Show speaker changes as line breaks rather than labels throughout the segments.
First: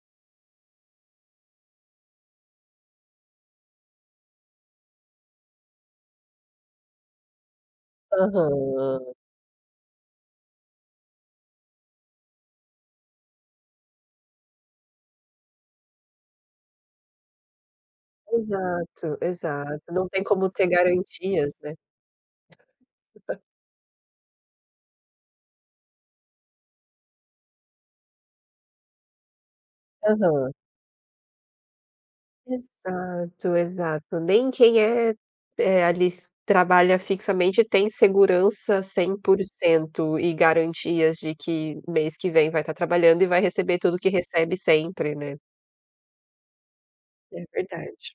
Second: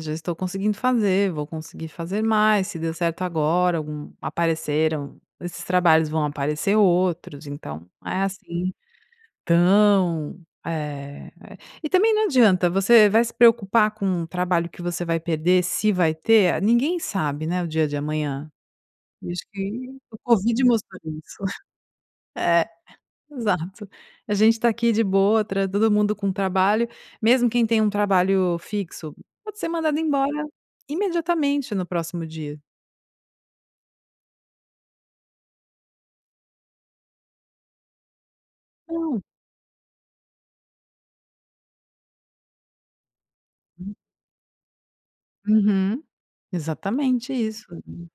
Já estou conseguindo fazer, vou conseguir fazer mais, se deu certo agora, algum apareceram esses trabalhos, vão aparecer outros. Então, é, assim,
Aham.
tão, eh, eh e também não adianta você vai se preocupar com o trabalho que você vai perder, se vai ter, ninguém sabe, né, o dia de amanhã,
Exato,
e acho que
exato. Não
o
tem como
covid
ter
mostrou isso.
garantias, né?
É, exato. A gente está aqui de boa, tra todo mundo com trabalho, mesmo quem tem um trabalho fixo pode ser mandado embora
Aham.
imediatamente no próximo dia.
Exato, exato. Nem quem é, eh, ali s trabalha fixamente tem segurança cem
[unintelligible]
por cento e garantias de que mês que vem vai estar trabalhando e vai receber
Hum.
tudo o que recebe sempre, né?
Uhum. Exatamente
É
isso.
verdade,
Hum.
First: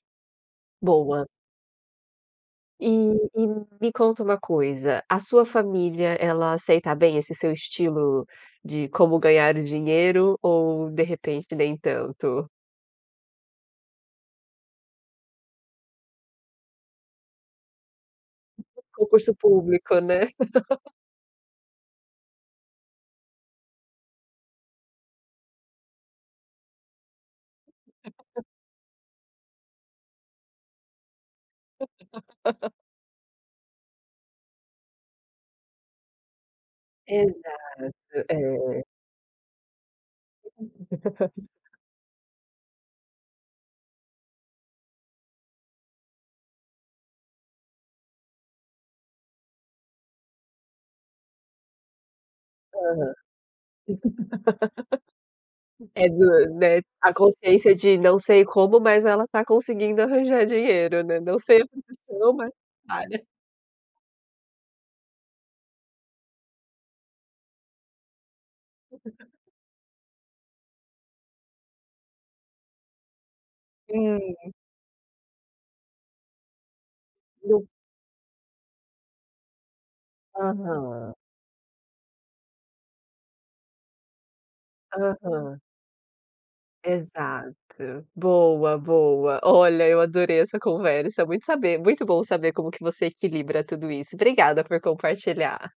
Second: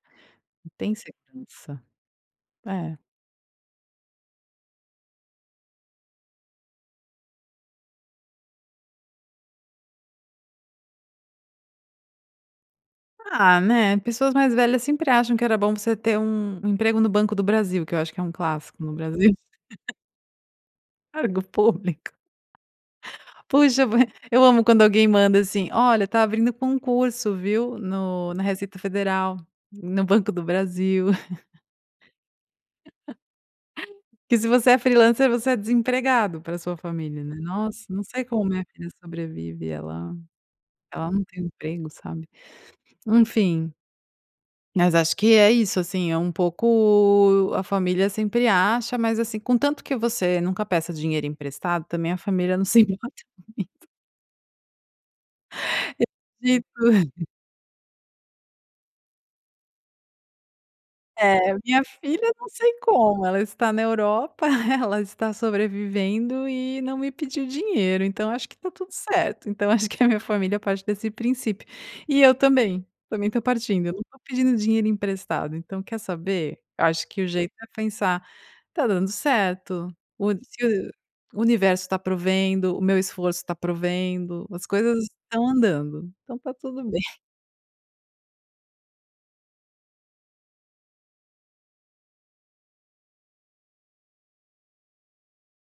Não tem
boa.
segurança.
E
É.
e me conta uma coisa, a sua família, ela aceita bem esse seu estilo de como ganhar o dinheiro ou, de repente, nem tanto?
Ah, né, pessoas mais velhas sempre acham que era bom você ter um um emprego no Banco do Brasil, que eu acho que é um clássico
[unintelligible]
no Brasil.
Concurso público, né?
Cargo público. Puxa, [unintelligible] eu amo quando alguém manda, assim: "Olha, está abrindo concurso, viu, no na Receita Federal, hum, no Banco do Brasil." Que se você é freelancer, você é desempregado pra sua família, né?
Exato.
"Nossa, não sei como a minha
É.
filha sobrevive, ela ela não tem emprego, sabe?". Enfim. Mas acho que é isso, assim, é um pouco a família sempre acha, mas, assim, com tanto que você nunca peça dinheiro emprestado também, a família não se
Aham.
importa muito.
É, du
É
né, a
[unintelligible]
consciência de: "Não sei como, mas ela está conseguindo arranjar dinheiro, né, não
É. "A
sei a
minha filha
condição,
não
mas"
sei como,
[unintelligible]
ela está na Europa, ela está sobrevivendo e não me pediu dinheiro. Então, acho que está tudo certo.". Então, acho que a minha família parte desse princípio e eu também, também estou partindo. Eu não estou
Sim.
pedindo dinheiro emprestado, então, quer saber? Eu acho que o jeito é
[unintelligible]
pensar: "Está dando certo, o se
Aham.
o universo está provendo, o meu esforço está provendo, as coisas estão
Aham.
andando, então, está tudo bem."
Exato. Boa, boa. Olha, eu adorei essa conversa. Muito saber muito bom saber como que você equilibra tudo isso. Obrigada por compartilhar.